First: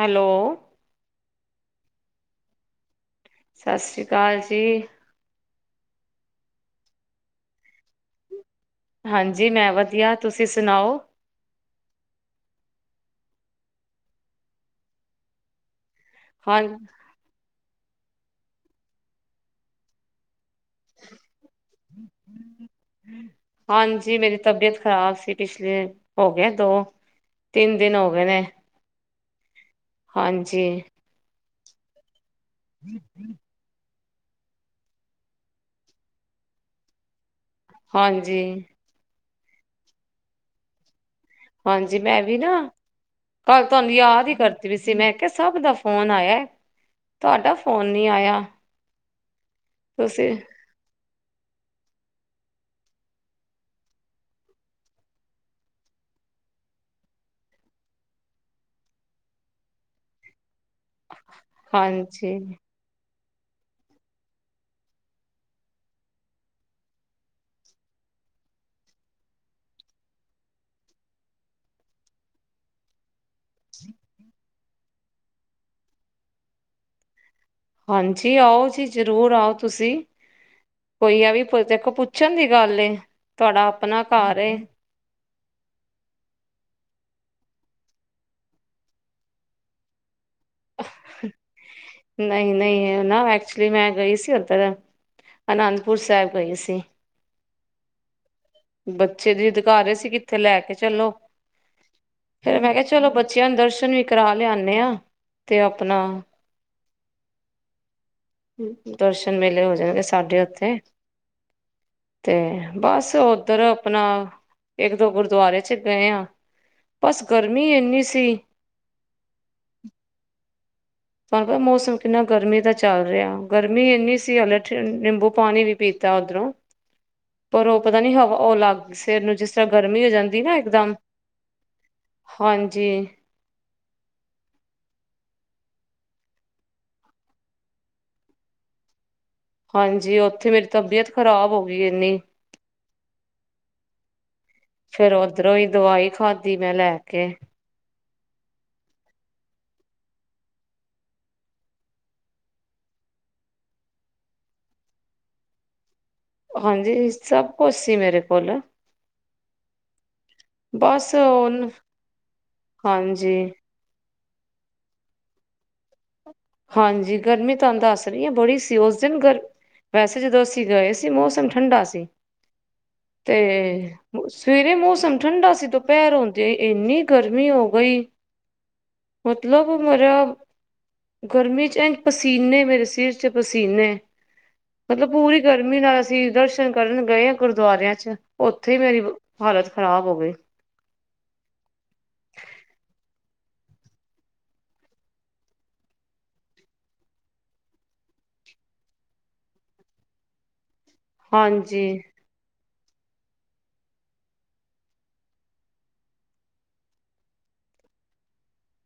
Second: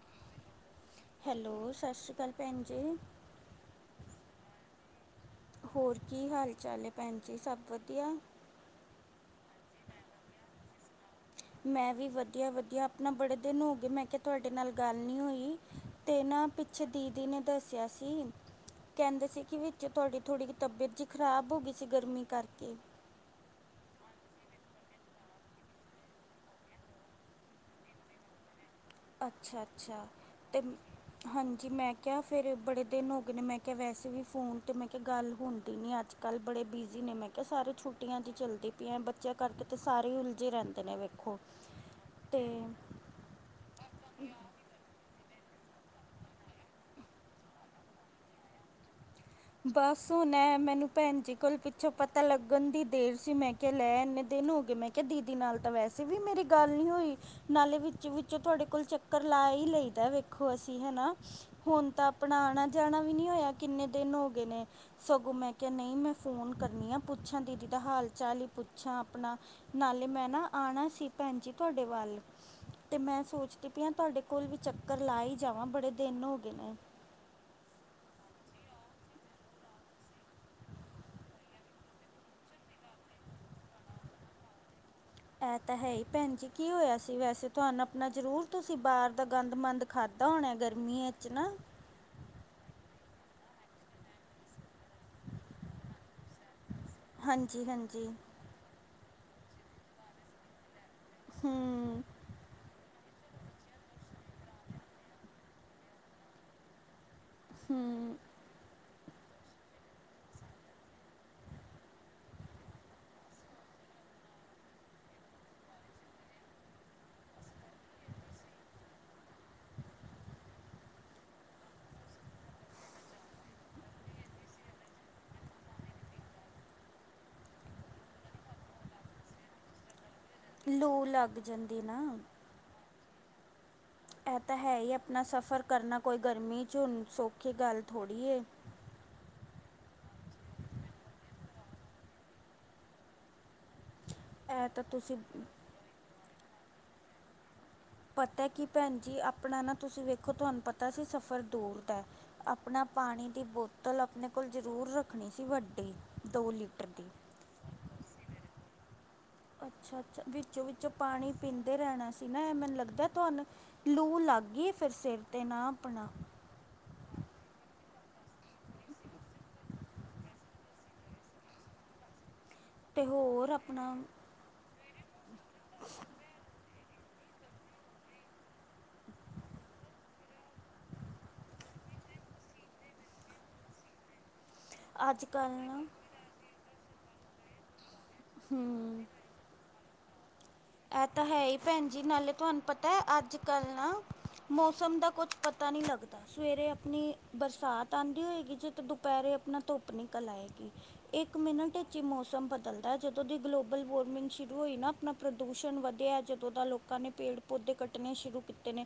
Hello. Hello, ਸਤਿ ਸ਼੍ਰੀ ਅਕਾਲ ਭੈਣ ਜੀ। ਸਤਿ ਸ਼੍ਰੀ ਅਕਾਲ ਜੀ। ਹੋਰ ਕੀ ਹਾਲ ਚਾਲ ਹੈ ਭੈਣ ਜੀ, ਸਭ ਵਧੀਆ? ਹਾਂਜੀ ਮੈਂ ਵਧੀਆ, ਤੁਸੀਂ ਸੁਣਾਓ? ਮੈਂ ਵੀ ਵਧੀਆ ਵਧੀਆ, ਆਪਣਾ ਬੜੇ ਦਿਨ ਹੋ ਗਏ ਮੈਂ ਕਿਹਾ ਤੁਹਾਡੇ ਨਾਲ ਗੱਲ ਨਹੀਂ ਹੋਈ। ਤੇ ਨਾ ਹਾਂ ਪਿੱਛੇ ਦੀਦੀ ਨੇ ਦੱਸਿਆ ਸੀ ਕਹਿੰਦੇ ਸੀ, ਕਿ ਵਿੱਚੇ ਤੁਹਾਡੀ ਥੋੜ੍ਹੀ ਜਿਹੀ ਤਬੀਅਤ ਜਿਹੀ ਖ਼ਰਾਬ ਹੋ ਗਈ ਸੀ ਗਰਮੀ ਕਰਕੇ। ਹਾਂਜੀ, ਮੇਰੀ ਤਬੀਅਤ ਖ਼ਰਾਬ ਸੀ ਪਿਛਲੇ ਹੋ ਗਿਆ ਦੋ ਤਿੰਨ ਦਿਨ ਹੋ ਗਏ ਨੇ। ਅੱਛਾ ਅੱਛਾ, ਤੇ ਹਾਂਜੀ ਹਾਂਜੀ ਮੈਂ ਕਿਹਾ ਫੇਰ ਬੜੇ ਦਿਨ ਹੋ ਗਏ ਨੇ ਮੈਂ ਕਿ ਵੈਸੇ ਵੀ ਫੋਨ ਤੇ ਮੈਂ ਕਿਹਾ ਗੱਲ ਹੁੰਦੀ ਨੀ ਅੱਜ ਕੱਲ੍ਹ, ਬੜੇ ਬਿਜੀ ਨੇ ਮੈਂ ਕਿਹਾ ਸਾਰੇ ਛੁੱਟੀਆਂ ਜੀ ਹਾਂਜੀ ਚੱਲਦੀ ਪਈਆਂ, ਬੱਚਿਆਂ ਕਰਕੇ ਤੇ ਸਾਰੇ ਹੀ ਉਲਝੇ ਰਹਿੰਦੇ ਨੇ ਵੇਖੋ। ਹਾਂਜੀ ਮੈਂ ਵੀ ਨਾ, ਅਤੇ ਕੱਲ ਤੁਹਾਨੂੰ ਯਾਦ ਹੀ ਕਰਦੀ ਪਈ ਸੀ ਮੈਂ ਕੇ ਸਭ ਦਾ ਫੋਨ ਆਇਆ, ਤੁਹਾਡਾ ਫੋਨ ਨੀ ਆਇਆ। ਬਸ ਤੁਸੀਂ ਹੁਣ ਹੈ ਮੈਨੂੰ ਭੈਣ ਜੀ ਕੋਲ ਪਤਾ ਲੱਗਣ ਦੀ ਦੇਰ ਸੀ ਮੈਂ ਕਿਹਾ, ਲੈ ਇੰਨੇ ਦਿਨ ਹੋ ਗਏ ਮੈਂ ਕਿਹਾ ਦੀਦੀ ਨਾਲ ਤਾਂ ਵੈਸੇ ਵੀ ਮੇਰੇ ਗੱਲ ਨਹੀਂ ਹੋਈ। ਨਾਲੇ ਵਿੱਚ ਵਿੱਚੋਂ ਤੁਹਾਡੇ ਕੋਲ ਚੱਕਰ ਲਾ ਹੀ ਲਈਦਾ, ਵੇਖੋ ਅਸੀਂ ਹੈਨਾ? ਹੁਣ ਤਾਂ ਆਪਣਾ ਹਾਂਜੀ ਆਣਾ ਜਾਣਾ ਵੀ ਨਹੀਂ ਹੋਇਆ, ਕਿੰਨੇ ਦਿਨ ਹੋ ਗਏ ਨੇ। ਸਗੋਂ ਮੈਂ ਕਿਹਾ ਨਹੀਂ ਮੈਂ ਫੋਨ ਕਰਨੀ ਆ, ਪੁੱਛਾਂ ਦੀਦੀ ਦਾ ਹਾਲ ਚਾਲ ਹੀ ਪੁੱਛਾਂ ਆਪਣਾ ਨਾਲੇ ਮੈਂ ਨਾ ਆਉਣਾ ਸੀ ਭੈਣ ਜੀ ਤੁਹਾਡੇ ਵੱਲ। ਤੇ ਮੈਂ ਸੋਚਦੀ ਪਈ ਆ ਤੁਹਾਡੇ ਕੋਲ ਵੀ ਚੱਕਰ ਲਾ ਹੀ ਜਾਵਾਂ, ਬੜੇ ਦਿਨ ਹੋ ਗਏ ਨੇ। ਹਾਂਜੀ, ਆਓ ਜੀ, ਜ਼ਰੂਰ ਆਓ ਤੁਸੀਂ। ਕੋਈ ਆ ਵੀ ਦੇਖੋ ਪੁੱਛਣ ਦੀ ਗੱਲ ਏ, ਤੁਹਾਡਾ ਆਪਣਾ ਘਰ ਏ ਇਹ ਤਾਂ ਹੈ ਹੀ ਭੈਣ ਜੀ, ਕੀ ਹੋਇਆ ਸੀ ਵੈਸੇ ਤੁਹਾਨੂੰ ਆਪਣਾ ਜ਼ਰੂਰ ਤੁਸੀਂ ਬਾਹਰ ਦਾ ਗੰਦ ਮੰੰਦ ਖਾਧਾ ਹੋਣਾ ਗਰਮੀਆਂ 'ਚ ਨਾ। ਨਹੀਂ ਨਹੀਂ, ਐ ਨਾ ਐਕਚੁਲੀ ਮੈਂ ਗਈ ਸੀ ਉੱਧਰ ਅਨੰਦਪੁਰ ਸਾਹਿਬ ਗਈ ਸੀ। ਹਾਂਜੀ ਹਾਂਜੀ। ਬੱਚੇ ਜਿੱਦ ਕਰ ਰਹੇ ਸੀ ਕਿੱਥੇ ਲੈ ਕੇ ਚਲੋ। ਹਮ। ਫੇਰ ਮੈਂ ਕਿਹਾ ਚਲੋ ਬੱਚਿਆਂ ਨੂੰ ਦਰਸ਼ਨ ਵੀ ਕਰਾ ਲਿਆਨੇ ਆ ਤੇ ਆਪਣਾ ਹਮ। ਦਰਸ਼ਨ ਮੇਲੇ ਹੋ [unintelligible] ਸਾਡੇ ਉੱਥੇ ਤੇ ਬਸ ਓਧਰ ਆਪਣਾ ਇੱਕ ਦੋ ਗੁਰਦੁਆਰੇ 'ਚ ਗਏ ਆ, ਬਸ ਗਰਮੀ ਇੰਨੀ ਸੀ [inaudible] ਤੁਹਾਨੂੰ ਪਤਾ ਮੌਸਮ ਕਿੰਨਾ ਗਰਮੀ ਦਾ ਚੱਲ ਰਿਹਾ, ਗਰਮੀ ਇੰਨੀ ਸੀ ਹਲੇ ਨਿੰਬੂ ਪਾਣੀ ਵੀ ਪੀਤਾ ਉੱਧਰੋਂ। ਪਰ ਉਹ ਪਤਾ ਨੀ ਹਵਾ ਉਹ ਲਗ ਸਿਰ ਨੂੰ ਜਿਸ ਤਰ੍ਹਾਂ ਗਰਮੀ ਹੋ ਜਾਂਦੀ ਨਾ ਇਕਦਮ ਲੂਹ ਲੱਗ ਜਾਂਦੀ ਨਾ। ਹਾਂਜੀ। ਇਹ ਤਾਂ ਹੈ ਹੀ ਆਪਣਾ ਸਫ਼ਰ ਕਰਨਾ ਕੋਈ ਗਰਮੀ 'ਚ ਹੁਣ ਸੌਖੀ ਗੱਲ ਥੋੜ੍ਹੀ ਹੈ। ਹਾਂਜੀ ਉੱਥੇ ਮੇਰੀ ਤਬੀਅਤ ਖ਼ਰਾਬ ਹੋ ਗਈ ਇੰਨੀ। ਇਹ ਤਾਂ ਫੇਰ ਤੁਸੀਂ ਓਧਰੋਂ ਹੀ ਦਵਾਈ ਖਾਧੀ, ਮੈਂ ਲੈ ਕੇ। ਪਤਾ ਕਿ ਭੈਣ ਜੀ ਆਪਣਾ ਨਾ ਤੁਸੀਂ ਵੇਖੋ ਤੁਹਾਨੂੰ ਪਤਾ ਸੀ ਸਫ਼ਰ ਦੂਰ ਦਾ। ਆਪਣਾ ਪਾਣੀ ਦੀ ਬੋਤਲ ਆਪਣੇ ਕੋਲ ਜ਼ਰੂਰ ਰੱਖਣੀ ਸੀ ਵੱਡੀ। ਦੋ ਲੀਟਰ ਦੀ ਹਾਂਜੀ ਸਭ ਕੁੱਛ ਸੀ ਮੇਰੇ ਕੋਲ। ਅੱਛਾ-ਅੱਛਾ, ਵਿੱਚੋਂ- ਵਿੱਚੋਂ ਬਸ ਪਾਣੀ ਹੁਣ ਪੀਂਦੇ ਰਹਿਣਾ ਸੀ ਨਾ ਮੈਨੂੰ ਲੱਗਦਾ ਹਾਂਜੀ ਤੁਹਾਨੂੰ। ਲੂ ਲੱਗ ਗਈ ਫਿਰ ਸਿਰ 'ਤੇ ਨਾ ਆਪਣਾ। ਹਾਂਜੀ, ਗਰਮੀ ਤੁਹਾਨੂੰ ਦੱਸ ਰਹੀ ਆ ਬੜੀ ਸੀ ਉਸ ਦਿਨ ਗਰਮੀ। ਵੈਸੇ ਜਦੋਂ ਅਸੀਂ ਗਏ ਸੀ, ਮੌਸਮ ਠੰਡਾ ਸੀ, ਅਤੇ ਤੇ ਹੋਰ ਆਪਣਾ ਸਵੇਰੇ ਮੌਸਮ ਠੰਡਾ ਸੀ, ਦੋਪਿਹਰ ਹੁੰਦਿਆਂ ਹੀ ਇੰਨੀ ਗਰਮੀ ਹੋ ਗਈ। ਮਤਲਬ ਮੇਰਾ ਗਰਮੀ 'ਚ ਐਂ ਪਸੀਨੇ, ਮੇਰੇ ਸਿਰ 'ਚ ਪਸੀਨੇ। ਮਤਲਬ ਅੱਜ ਪੂਰੀ ਕੱਲ੍ਹ ਗਰਮੀ ਨਾ ਨਾਲ। ਅਸੀਂ ਦਰਸ਼ਨ ਕਰਨ ਗਏ ਆ ਗੁਰਦੁਆਰਿਆਂ 'ਚ, ਉੱਥੇ ਮੇਰੀ ਹੂੰ ਹਾਲਤ ਖ਼ਰਾਬ ਹੋ ਗਈ। ਇਹ ਤਾਂ ਹੈ ਹੀ ਭੈਣ ਜੀ, ਨਾਲੇ ਤੁਹਾਨੂੰ ਪਤਾ ਹੈ ਅੱਜ-ਕੱਲ ਨਾ। ਮੌਸਮ ਦਾ ਕੁਛ ਪਤਾ ਨਹੀਂ ਲੱਗਦਾ। ਸਵੇਰੇ ਆਪਣੀ, ਬਰਸਾਤ ਆਉਂਦੀ ਹੋਏਗੀ ਜੇ ਤੇ ਦੁਪਹਿਰੇ ਆਪਣਾ ਧੁੱਪ ਨਿਕਲ ਆਏਗੀ। ਇੱਕ ਮਿੰਟ ਹਾਂਜੀ 'ਚ ਹੀ ਮੌਸਮ ਬਦਲਦਾ, ਜਦੋਂ ਦੀ ਗਲੋਬਲ ਵਾਰਮਿੰਗ ਸ਼ੁਰੂ ਹੋਈ ਨਾ ਆਪਣਾ। ਪ੍ਰਦੂਸ਼ਣ ਵਧਿਆ ਜਦੋਂ ਦਾ ਲੋਕਾਂ ਨੇ ਪੇੜ-ਪੌਦੇ ਕੱਟਣੇ ਸ਼ੁਰੂ ਕੀਤੇ ਨੇ।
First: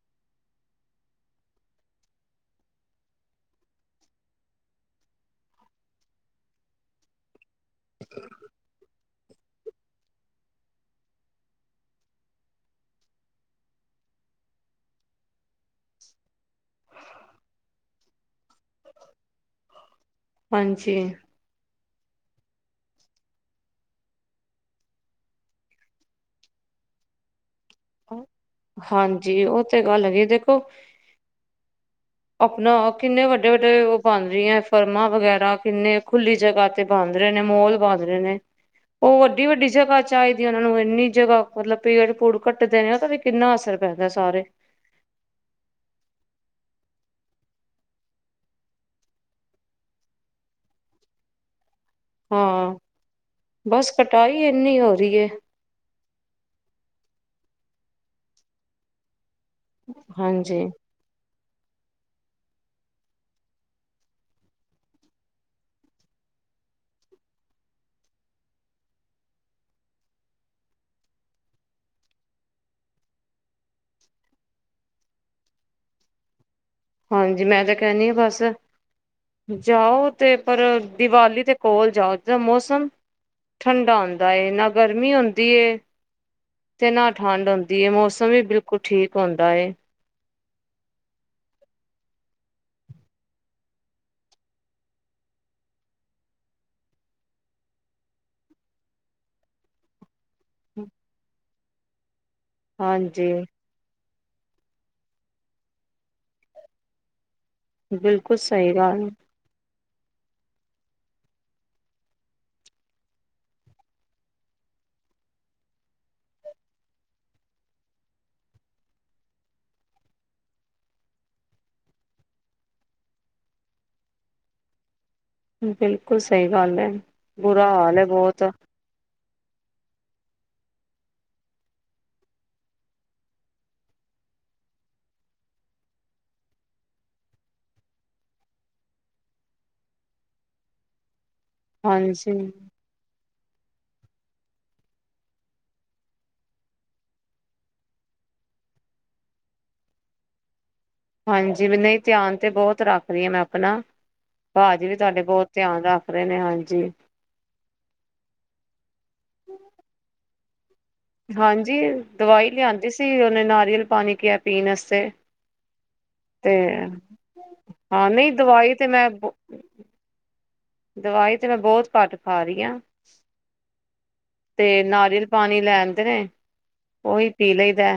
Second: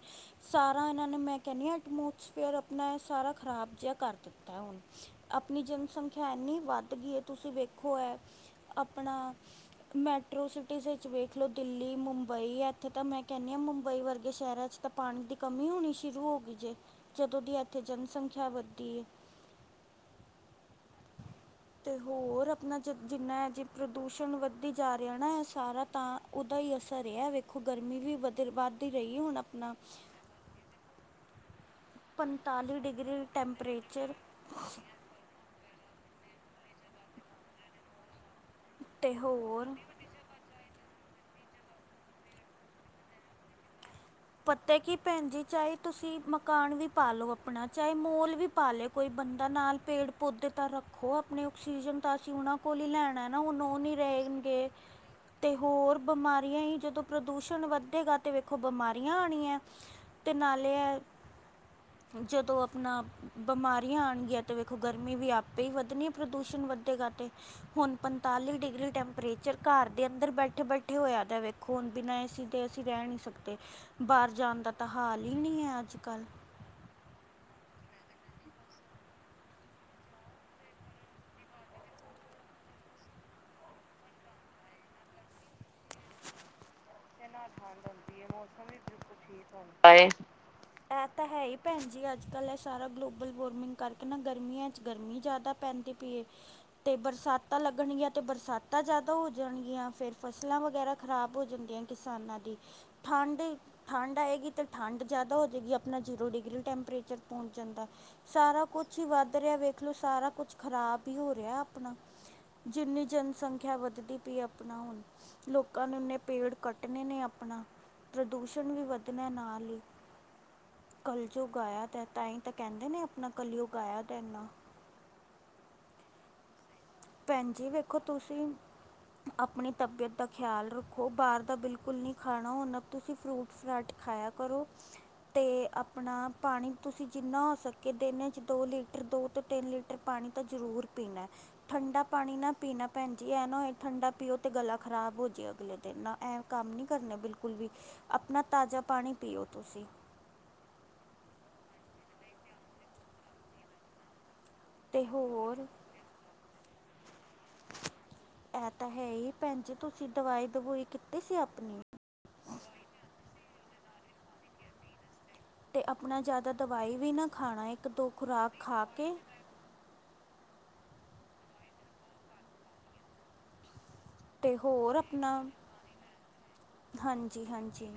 ਸਾਰਾ ਇਹਨਾਂ ਨੇ ਮੈਂ ਕਹਿਣੀ ਆ ਐਟਮੋਸਫੇਅਰ ਆਪਣਾ ਸਾਰਾ ਖ਼ਰਾਬ ਜਿਹਾ ਕਰ ਦਿੱਤਾ ਹੁਣ। ਆਪਣੀ ਜਨਸੰਖਿਆ ਇਨੀ ਵੱਧ ਗਈ ਹੈ ਤੁਸੀਂ ਵੇਖੋ ਐ, ਆਪਣਾ। ਮੈਟਰੋ ਸਿਟੀਜ਼ ਵਿੱਚ ਵੇਖ। ਦੇਖ ਲਓ ਦਿੱਲੀ ਮੁੰਬਈ ਇੱਥੇ ਤਾਂ ਮੈਂ ਕਹਿੰਦੀ ਹਾਂ ਮੁੰਬਈ ਵਰਗੇ ਸ਼ਹਿਰਾਂ 'ਚ ਤਾਂ ਪਾਣੀ ਦੀ। ਕਮੀ ਹੋਣੀ ਸ਼ੁਰੂ ਹੋ ਗਈ ਜੇ, ਜਦੋਂ ਦੀ ਇੱਥੇ ਜਨਸੰਖਿਆ ਵੱਧੀ ਏ। [inaudible] ਹਾਂਜੀ [inaudible] ਤੇ ਹੋਰ ਆਪਣਾ ਜ ਜਿੰਨਾ ਜੇ ਪ੍ਰਦੂਸ਼ਣ ਵੱਧਦੀ ਜਾ ਰਿਹਾ ਨਾ ਸਾਰਾ ਤਾਂ। ਓਦਾ ਹੀ ਅਸਰ ਏ, ਵੇਖੋ ਗਰਮੀ ਵੀ ਵਧ ਵੱਧਦੀ ਰਹੀ ਹੁਣ ਆਪਣਾ। ਕੁ [unintelligible] ਆਪਣਾ ਪੰਤਾਲੀ ਡਿਗਰੀ ਕਿੰਨੇ ਵੱਡੇ-ਵੱਡੇ ਉਹ ਟੈਂਪਰੇਚਰ ਬਣ ਰਹੀ ਹੈ। ਫਰਮਾਂ ਵਗੈਰਾ ਕਿੰਨੇ ਖੁੱਲੀ ਜਗ੍ਹਾ ਤੇ ਬੰਧ ਰਹੇ ਨੇ ਮੋਲ ਬੰਧ ਰਹੇ ਨੇ। ਅਤੇ ਉਹ ਵੱਡੀ-ਵੱਡੀ ਹੋਰ ਜਗ੍ਹਾ 'ਚ। ਚਾਹੀਦੀ ਉਹਨਾ ਨੂੰ ਇੰਨੀ ਜਗ੍ਹਾ, ਮਤਲਬ ਪੇਟ ਪੂੜ ਕੱਟ ਦੇਣੇ ਉਹ ਤਾਂ ਵੀ ਕਿੰਨਾ ਅਸਰ ਪੈਂਦਾ ਸਾਰ। ਤੇ ਕੀ ਭੈਣ ਜੀ, ਚਾਹੇ ਤੁਸੀਂ ਮਕਾਨ ਵੀ ਪਾਲਓ ਆਪਣਾ, ਚਾਹੇ ਮੋਲ ਵੀ ਪਾ ਲੇ। ਕੋਈ ਬੰਦਾ ਨਾਲ ਪੇੜ-ਪੌਦੇ ਤਾਂ ਰੱਖ। ਉਹ ਆਪਣੇ ਆਕਸੀਜਨ ਤਾਂ ਅਸੀਂ ਉਹਨਾਂ ਹਾਂ ਕੋਲ ਹੀ ਲੈਣਾ ਨਾ ਹੁਨ ਉਹ ਬਸ ਨੀ ਕਟਾਈ ਰਹੇਗੇ ਇੰਨੀ ਹੋ ਰਹੀ ਹੈ ਤੇ। ਹੋਰ ਬਿਮਾਰੀਆਂ ਹੀ ਜਦੋਂ ਪ੍ਰਦੂਸ਼ਣ ਵੱਧੇਗਾ ਤਾਂ ਵੇਖੋ ਬਿਮਾਰੀਆਂ ਆਉਣੀਆਂ। ਅਤੇ ਹਾਂਜੀ ਨਾਲੇ ਐ, ਜਦੋਂ ਆਪਣਾ ਬਿਮਾਰੀਆਂ ਆਣਗੀਆਂ ਤੇ ਵੇਖੋ ਗਰਮੀ ਵੀ ਆਪੇ ਹੀ ਵੱਧਣੀ ਹੈ, ਪ੍ਰਦੂਸ਼ਣ ਵੱਧੇਗਾ ਤੇ। ਹੁਣ ਪੰਤਾਲੀ ਡਿਗਰੀ ਟੈਂਪਰੇਚਰ ਘਰ ਦੇ ਅੰਦਰ ਬੈਠੇ-ਬੈਠੇ ਹੋਇਆ। ਖੂਨ ਬਿਨਾਂ ਏਸੀ ਦੇ ਅਸੀਂ ਰਹਿ ਨਹੀਂ ਸਕਦੇ, ਬਾਹਰ ਜਾਣ ਦਾ ਤਾਂ ਹਾਲ ਹੀ ਨਹੀਂ ਹੈ ਅੱਜ-ਕੱਲ੍ਹ। ਹਾਂਜੀ, ਮੈਂ ਤਾਂ ਕਹਿਣੀ ਆ ਬਸ ਜਾਓ ਤੇ ਪਰ ਦੀਵਾਲੀ ਦੇ ਕੋਲ ਜਾਓ, ਦਾ ਮੌਸਮ ਠੰਡਾ ਹੁੰਦਾ ਏ, ਨਾ ਗਰਮੀ ਹੁੰਦੀ ਏ ਤੇ ਨਾ ਠੰਢ ਹੁੰਦੀ ਏ, ਮੌਸਮ ਵੀ ਬਿਲਕੁਲ ਠੀਕ ਹੁੰਦਾ ਏ। ਆਏ [unintelligible] ਇਹ ਤਾਂ ਹੈ ਹੀ ਭੈਣ ਜੀ ਅੱਜ- ਕੱਲ੍ਹ, ਇਹ ਸਾਰਾ ਗਲੋਬਲ ਵਾਰਮਿੰਗ ਕਰਕੇ ਨਾ ਗਰਮੀਆਂ 'ਚ ਗਰਮੀ ਜ਼ਿਆਦਾ ਪੈਂਦੀ ਏ, ਤੇ ਬਰਸਾਤਾਂ ਲੱਗਣਗੀਆਂ ਤੇ ਬਰਸਾਤਾਂ ਜ਼ਿਆਦਾ ਹੋ ਜਾਣਗੀਆਂ ਫੇਰ। ਫਸਲਾਂ ਵਗੈਰਾ ਖ਼ਰਾਬ ਹੋ ਜਾਂਦੀਆਂ ਕਿਸਾਨਾਂ ਦੀ, ਹਾਂਜੀ ਠੰਡ ਠੰਡ ਆਏਗੀ ਤਾਂ ਠੰਡ ਜ਼ਿਆਦਾ ਹੋ ਜਾਏਗੀ, ਆਪਣਾ ਜ਼ੀਰੋ ਡਿਗਰੀ ਟੈਂਪਰੇਚਰ ਪਹੁੰਚ ਜਾਂਦਾ, ਬਿਲਕੁਲ ਸਾਰਾ ਸਹੀ ਕੁਛ ਹੀ ਗੱਲ ਵੱਧ ਰਿਹਾ, ਇਹ ਵੇਖ ਲੋ ਸਾਰਾ ਕੁਛ ਖ਼ਰਾਬ ਹੀ ਹੋ ਰਿਹਾ ਆਪਣਾ। ਜਿੰਨੀ ਜਨਸੰਖਿਆ ਵੱਧਦੀ ਪਈ ਆਪਣਾ ਹੁਣ, ਲੋਕਾਂ ਨੇ ਇਨੇ ਪੇੜ ਕੱਟ ਕੱਟਣੇ ਨੇ ਆਪਣਾ, ਪ੍ਰਦੂਸ਼ਣ ਵੀ ਵੱਧਣਾ ਨਾਲ ਹੀ ਕਲਯੁੱਗ ਆਇਆ ਤਾਂਈ ਤਾਂ ਕਹਿੰਦੇ ਨੇ ਆਪਣਾ, ਕਲਯੁੱਗ ਆਇਆ ਤੇ ਇਨਾ ਬਿਲਕੁਲ ਸਹੀ ਗੱਲ ਹੈ ਭੈਣ ਬੁਰਾ ਜੀ ਹਾਲ ਵੇਖੋ ਹੈ ਬਹੁਤ। ਤੁਸੀਂ ਆਪਣੀ ਤਬੀਅਤ ਦਾ ਖਿਆਲ ਰੱਖੋ, ਬਾਹਰ ਦਾ ਬਿਲਕੁਲ ਨਹੀਂ ਖਾਣਾ ਉਹ ਨਾ ਤੁਸੀਂ ਫਰੂਟ ਫਰਾਟ ਖਾਇਆ ਕਰੋ। ਅਤੇ ਆਪਣਾ ਪਾਣੀ ਤੁਸੀਂ ਜਿੰਨਾ ਹੋ ਸਕੇ ਦਿਨਾਂ 'ਚ ਦੋ ਲੀਟਰ ਦੋ ਤੋਂ ਤਿੰਨ ਲੀ ਟਰ ਪਾਣੀ ਤਾਂ ਜ਼ਰੂਰ ਪੀਣਾ, ਠੰਡਾ ਹਾਂਜੀ ਪਾਣੀ ਨਾ ਪੀਣਾ। ਭੈਣ ਜੀ ਐਂ ਨਾ ਹੋਏ ਠੰਡਾ ਪੀਓ ਤਾਂ ਗਲਾ ਖਰਾਬ ਹੋ ਜਾਵੇ ਅਗਲੇ ਦਿਨ, ਨਾ ਐਂ ਕੰਮ ਨਹੀਂ ਕਰਨੇ ਬਿਲਕੁਲ ਵੀ ਆਪਣਾ ਤਾਜ਼ਾ ਪਾਣੀ ਪੀਓ ਤੁਸੀਂ। ਹਾਂਜੀ ਵੀ ਨਹੀਂ ਧਿਆਨ ਤੇ ਬਹੁਤ ਰੱਖਦੀ ਹਾਂ ਮੈਂ ਆਪਣਾ, ਭਾਜੀ ਵੀ ਅਤੇ ਤੁਹਾਡੇ ਬਹੁਤ ਹੋਰ ਧਿਆਨ ਰੱਖ ਦੇ ਨੇ, ਹਾਂਜੀ। ਇਹ ਤਾਂ ਹੈ ਹੀ ਭੈਣ ਜੀ, ਤੁਸੀਂ ਦਵਾਈ ਦਬੂਈ ਕਿ ਹਾਂਜੀ, ਦਵਾਈ ਲਿਆਂਦੀ ਸੀ ਉਹਨੇ ਨਾਰੀਅਲ ਪਾਣੀ ਕਿਹਾ ਪੀਣ ਵਾਸਤੇ ਅਤੇ ਆਪਣਾ ਜ਼ਿਆਦਾ ਤੇ ਦਵਾਈ ਵੀ ਨਾ ਖਾਣਾ, ਇੱਕ ਦੋ ਹਾਂ ਨਹੀਂ ਖੁਰਾਕ ਦਵਾਈ ਖਾ ਤੇ ਮੈਂ ਕੇ ਦਵਾਈ ਤੇ ਮੈਂ ਬਹੁਤ ਘੱਟ ਖਾ ਰਹੀ ਆਂ, ਤੇ ਹੋਰ ਨਾਰੀਅਲ ਆਪਣਾ ਪਾਣੀ ਲੈ ਆਂਦੇ ਨੇ, ਉਹੀ ਹਾਂਜੀ ਪੀ ਲਈ ਦਾ। ਹਾਂਜੀ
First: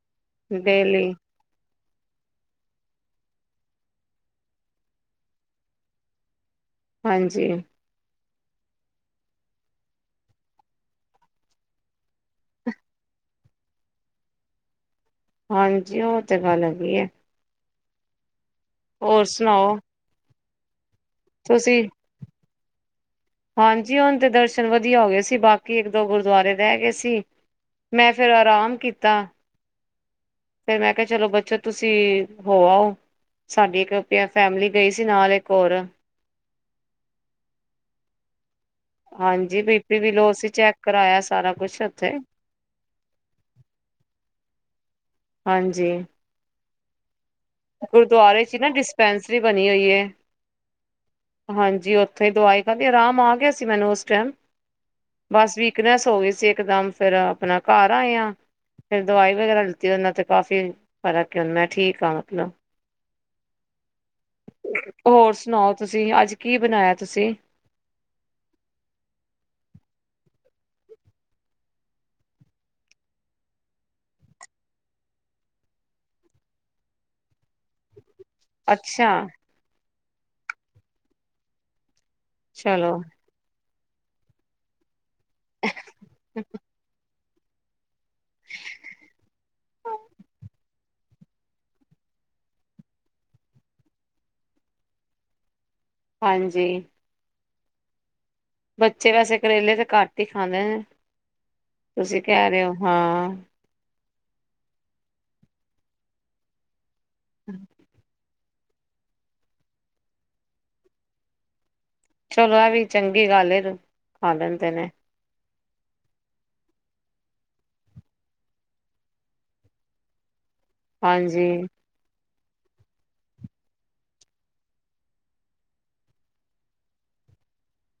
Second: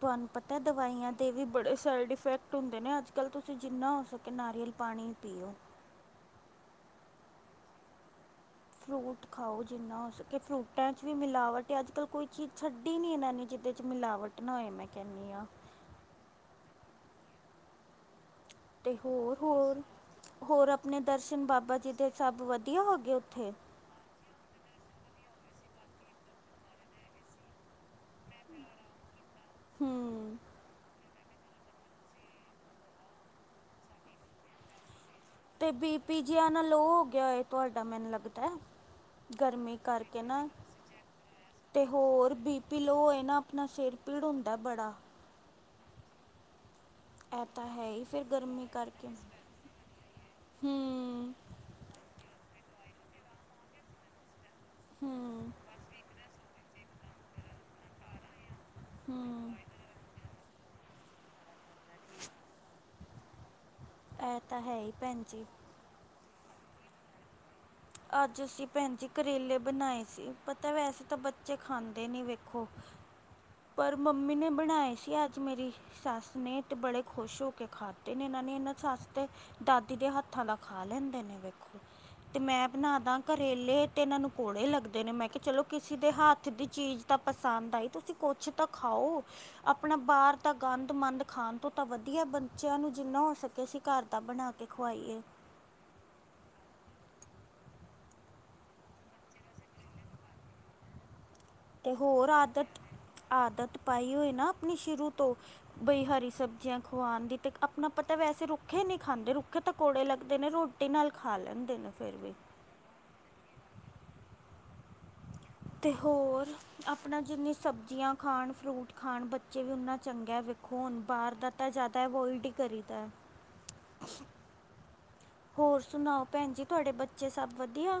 ਤੁਹਾਨੂੰ ਪਤਾ ਡੇਲੀ ਦਵਾਈਆਂ ਦੇ ਵੀ ਬੜੇ ਸਾਈਡ ਇਫੈਕਟ ਹੁੰਦੇ ਨੇ ਅੱਜ ਕੱਲ੍ਹ, ਤੁਸੀਂ ਜਿੰਨਾ ਹੋ ਸਕੇ ਨਾਰੀਅਲ ਪਾਣੀ ਪੀਓ। ਹਾਂਜੀ। ਫਰੂਟ ਖਾਓ ਜਿੰਨਾ ਹੋ ਸਕੇ ਫਰੂਟਾਂ 'ਚ ਵੀ ਮਿਲਾਵਟ ਹੈ ਅੱਜ ਕੱਲ੍ਹ, ਕੋਈ ਚੀਜ਼ ਛੱਡੀ ਨਹੀਂ ਇਹਨਾਂ ਨੇ ਕਿਤੇ। ਵਿੱਚ ਮਿਲਾਵਟ ਨਾ ਹੋਏ ਮੈਂ ਕਹਿੰਦੀ ਆਂ। ਹਾਂਜੀ, ਓਹ ਤੇ ਗੱਲ ਹੈਗੀ ਆ। ਅਤੇ ਹੋਰ ਸੁਣਾਓ ਹੋਰ, ਹੋਰ ਆਪਣੇ ਦਰਸ਼ਨ ਬਾਬਾ ਤੁਸੀਂ ਜੀ ਦੇ ਸਭ ਵਧੀਆ ਹੋ ਗਏ ਉੱਥੇ? ਹਾਂਜੀ ਹੁਣ ਤੇ ਦਰਸ਼ਨ ਵਧੀਆ ਹੋ ਗਏ ਸੀ, ਬਾਕੀ ਇੱਕ ਦੋ ਗੁਰਦੁਆਰੇ ਰਹਿ ਗਏ ਸੀ। ਮੈਂ ਫਿਰ ਆਰਾਮ ਕੀਤਾ। ਹੂੰ ਫ਼ਿਰ ਮੈਂ ਕਿਹਾ ਚਲੋ ਬੱਚ ਤੁਸੀਂ ਹੋ ਆਓ, ਸਾਡੀ ਇੱਕ ਫੈਮਿਲੀ ਗਈ ਸੀ ਨਾਲ ਤੇ ਹੋਰ ਬੀ ਪੀ ਜਿਹਾ ਨਾ ਲੋ ਹੋ ਗਿਆ ਤੁਹਾਡਾ, ਮੈਨੂੰ ਲੱਗਦਾ ਹਾਂਜੀ ਗਰਮੀ ਬੀ ਪੀ ਵੀ ਕਰਕੇ ਲੋ ਨਾ, ਸੀ ਚੈੱਕ ਕਰਾਇਆ ਸਾਰਾ ਕੁਛ ਤੇ ਉੱਥੇ ਹੋਰ ਬੀ ਪੀ ਲੋ ਹੋਏ ਨਾ ਆਪਣਾ, ਸਿਰ ਪੀੜ ਹੁੰਦਾ ਬੜਾ ਹਾਂਜੀ। ਇਹ ਤਾਂ ਹੈ ਹੀ ਫਿਰ ਗੁਰਦੁਆਰੇ 'ਚ ਗਰਮੀ ਨਾ ਕਰਕੇ ਡਿਸਪੈਂਸਰੀ ਬਣੀ ਹੋਈ ਹੈ। ਹੂੰ ਹਾਂਜੀ ਉੱਥੇ ਹੀ ਦਵਾਈ ਖਾਂ ਕੇ ਆਰਾਮ ਆ ਗਿਆ ਸੀ ਮੈਨੂੰ ਉਸ ਟਾਈਮ। ਹੂੰ ਬਸ ਵੀਕਨੈਸ ਹੋ ਗਈ ਸੀ ਇੱਕ ਦਮ ਫਿਰ ਆਪਣਾ ਘਰ ਆਏ ਹਾਂ, ਫਿਰ ਦਵਾਈ ਹੂੰ ਵਗੈਰਾ ਲਿੱਤੀ ਉਹਨਾਂ ਤੇ ਕਾਫ਼ੀ ਫਰਕ ਮੈਂ ਠੀਕ ਹਾਂ ਅਪਣਾ, ਇਹ ਤਾਂ ਹੈ ਹੀ ਭੈਣ ਹੋਰ ਜੀ। ਸੁਣਾਓ? ਤੁਸੀਂ ਅੱਜ ਕੀ ਬਣਾਇਆ, ਤੁਸੀਂ? ਅੱਜ ਅਸੀਂ ਭੈਣ ਜੀ ਕਰੇਲੇ ਬਣਾਏ ਸੀ, ਪਤਾ ਵੈਸੇ ਤਾਂ ਬੱਚੇ ਖਾਂਦੇ ਨਹੀਂ ਵੇਖੋ। ਪਰ ਮੰਮੀ ਨੇ ਬਣਾਏ ਸੀ ਅੱਜ ਮੇਰੀ। ਸੱਸ ਨੇ, ਤੇ ਬੜੇ ਖੁਸ਼ ਹੋ ਕੇ ਖਾਧੇ ਇਹਨਾ ਨੇ ਇਹ ਨਾ ਅੱਛਾ ਸੱਸ ਤੇ ਦਾਦੀ ਦੇ ਹੱਥਾਂ ਦਾ ਖਾ ਲੈਂਦੇ ਨੇ ਵੇਖੋ, ਤੇ ਮੈਂ ਚਲੋ ਬਣਾਦਾ ਕਰੇਲੇ ਤੇ ਇਹਨਾਂ ਨੂੰ ਕੋਲੇ ਲੱਗਦੇ ਨੇ, ਮੈਂ ਕਿਹਾ ਚਲੋ ਕਿਸੇ ਦੇ ਹੱਥ ਦੀ ਚੀਜ਼ ਤਾਂ ਪਸੰਦ ਆਈ, ਤੁਸੀਂ ਕੁਛ ਤਾਂ ਖਾਓ, ਆਪਣਾ ਬਾਹਰ ਤਾਂ ਗੰਦ- ਮੰੰਦ ਖਾਣ ਤੋਂ ਤਾਂ ਵਧੀਆ, ਬੱਚਿਆਂ ਨੂੰ ਜਿੰਨਾ ਹੋ ਸਕੇ ਅਸੀਂ ਘਰ ਦਾ ਬਣਾ ਕੇ ਖਵਾਈਏ। ਹਾਂਜੀ। ਬੱਚੇ ਵੈਸੇ ਕਰੇਲੇ ਤੇ ਘੱਟ ਹੀ ਖਾਂਦੇ ਨੇ। ਤੇ ਤੁਸੀਂ ਹੋਰ ਕਹਿ ਰਹੇ ਆਦਤ, ਹੋ ਹਾਂ ਆਦਤ ਪਾਈ ਹੋਈ ਨਾ ਆਪਣੀ ਸ਼ੁਰੂ ਤੋਂ, ਬਈ ਹਰੀ ਸਬਜ਼ੀਆਂ ਖਵਾਉਣ ਦੀ ਤੇ ਆਪਣਾ ਪਤਾ ਵੈਸੇ ਰੁਕ ਰੁੱਖੇ ਨੀ ਖਾਂਦੇ, ਰੁੱਖੇ ਤ, ਕੌੜੇ ਲੱਗਦੇ ਨੇ, ਰੋਟੀ ਨਾਲ ਖਾ ਲੈਂਦੇ ਨੇ ਫਿਰ ਵੀ ਚਲੋ ਵੀ ਚੰਗੀ ਗੱਲ ਹੈ ਆ ਖਾ ਲੈਂਦੇ ਨੇ। ਤਿ ਹੋਰ ਆਪਣਾ ਜਿੰਨੀ ਸਬਜ਼ੀਆਂ ਖਾਣ, ਫਰੂਟ ਖਾਣ ਬੱਚੇ ਵੀ ਉਹਨਾ ਚੰਗਾ। ਹੁਣ ਬਾਹਰ ਦਾ ਹਾਂਜੀ ਤਾਂ ਜ਼ਿਆਦਾ ਅਵੋਇਡ ਹੀ ਕਰੀਦਾ। ਹੋਰ ਸੁਣਾਓ ਭੈਣ ਜੀ, ਤੁਹਾਡੇ ਬੱਚੇ ਸਭ ਵਧੀਆ?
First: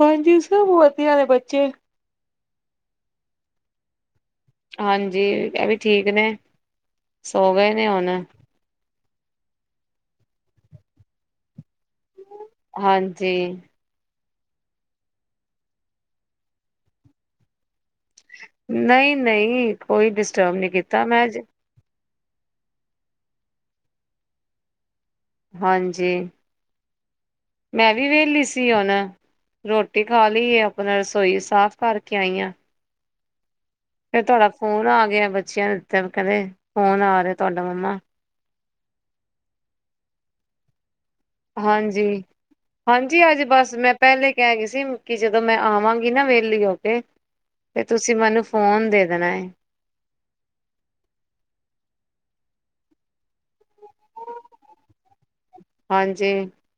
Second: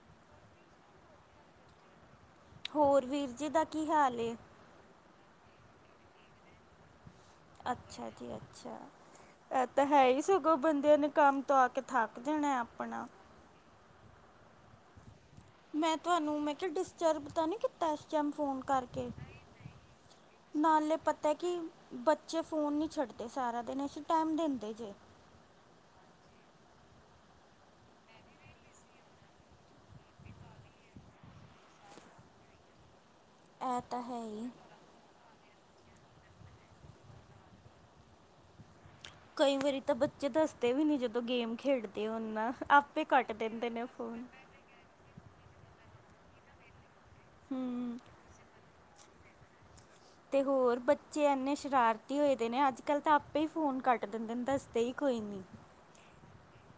ਹਾਂਜੀ, ਸਭ ਵਧੀਆ ਨੇ ਬੱਚੇ। ਹੋਰ ਵੀਰ ਜੀ ਦਾ ਕੀ ਹਾਲ ਏ। ਹਾਂਜੀ, ਇਹ ਵੀ ਠੀਕ ਨੇ। ਸੋ ਗਏ ਨੇ ਅੱਛਾ ਹੁਣ ਜੀ ਅੱਛਾ। ਅੱਛਾ, ਐਦਾ ਤਾਂ ਹੈ ਹੀ ਸਗੋਂ ਬੰਦਿਆਂ ਨੇ ਕੰਮ ਤੋਂ ਆ ਕੇ ਥੱਕ ਜਾਣਾ। ਆਪਣਾ ਹਾਂਜੀ। ਮੈਂ ਤੁਹਾਨੂੰ, ਮੈਂ ਕਿਹਾ ਡਿਸਟਰਬ ਤਾਂ ਨਹੀਂ ਕਿ ਇਸ ਟਾਈਮ ਫੋਨ ਕਰਕੇ, ਨਹੀਂ ਨਹੀਂ ਕੋਈ ਡਿਸਟਰਬ ਨਹੀਂ ਨਾਲੇ ਕੀਤਾ ਮੈਂ ਪਤਾ ਕਿ ਬੱਚੇ ਫੋਨ ਨਹੀਂ ਛੱਡਦੇ ਸਾਰਾ ਦਿਨ, ਅਸੀਂ ਟਾਈਮ ਦਿੰਦੇ ਜੇ। ਹਾਂਜੀ। ਮੈਂ ਵੀ ਵੇਹਲੀ ਸੀ ਹੁਣ, ਰੋਟੀ ਖਾ ਲਈਏ ਆਪਣਾ ਰਸੋਈ ਸਾਫ਼ ਕਰਕੇ ਆਈ ਆ। ਆਪ [unintelligible] ਫਿਰ ਤੁਹਾਡਾ ਫੋਨ ਆ ਗਿਆ ਬੱਚਿਆਂ ਨੂੰ ਕਦੇ, ਫੋਨ ਆ ਰਿਹਾ ਤੁਹਾਡਾ ਮੰਮਾ। ਕਈ ਵਾਰੀ ਤ ਬਧ ਜੇ ਦੱਸਦੇ ਵੀ ਨ ਜਦੋਂ ਗੇਮ ਹਾਂਜੀ ਖੇਡਦੇ ਹੋ ਨਾ, ਆਪੇ ਕੱਟ ਦਿੰਦੇ ਨੇ ਉਹ ਫੋਨ। ਕਿਹ ਗਏ ਸੀ। ਕਿ ਜਦੋਂ ਮੈਂ ਆਵਾਂਗੀ ਨਾ ਵਿਹਲੀ ਹੋ ਕੇ, ਤੇ ਹੂੰ ਤੁਸੀਂ ਮੈਨੂੰ ਫੋਨ ਦੇ ਦੇਣਾ ਹੈ। ਤੇ ਹੋਰ ਬੱਚੇ ਇੰਨੇ ਸ਼ਰਾਰਤੀ ਹੋਏ ਦੇ ਨੇ ਅੱਜ ਕੱਲ੍ਹ ਤਾਂ ਆਪੇ ਹੀ ਫੋਨ ਕੱਟ ਦਿੰਦੇ ਨੇ ਦੱਸਦੇ ਹੀ ਕੋਈ ਨਹੀਂ। ਹਾਂਜੀ।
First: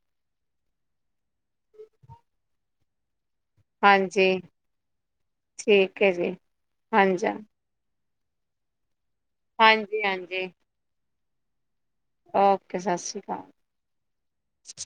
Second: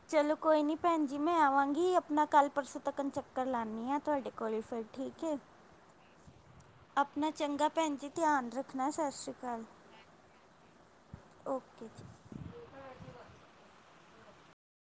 ਚਲੋ ਕੋਈ ਨਹੀਂ ਭੈਣ ਜੀ, ਮੈਂ ਆਵਾਂਗੀ ਆਪਣਾ ਕੱਲ੍ਹ ਪਰਸੋਂ ਤੱਕ ਚੱਕ ਕਲ ਆਨੀ ਹਾਂ ਤੁਹਾਡੇ ਹਾਂਜੀ ਕੋਲ ਫਿਰ ਠੀਕ ਏ, ਠੀਕ ਹੈ ਜੀ ਹਾਂਜੀ ਆਪਣਾ ਚੰਗਾ ਭੈਣ ਜੀ। ਧਿਆਨ ਰੱਖਣਾ ਸਤਿ ਸ਼੍ਰੀ ਅਕਾਲ। ਹਾਂਜੀ, ਹਾਂਜੀ। ਓਕੇ ਜੀ। ਓਕੇ ਸਤਿ ਸ਼੍ਰੀ ਅਕਾਲ।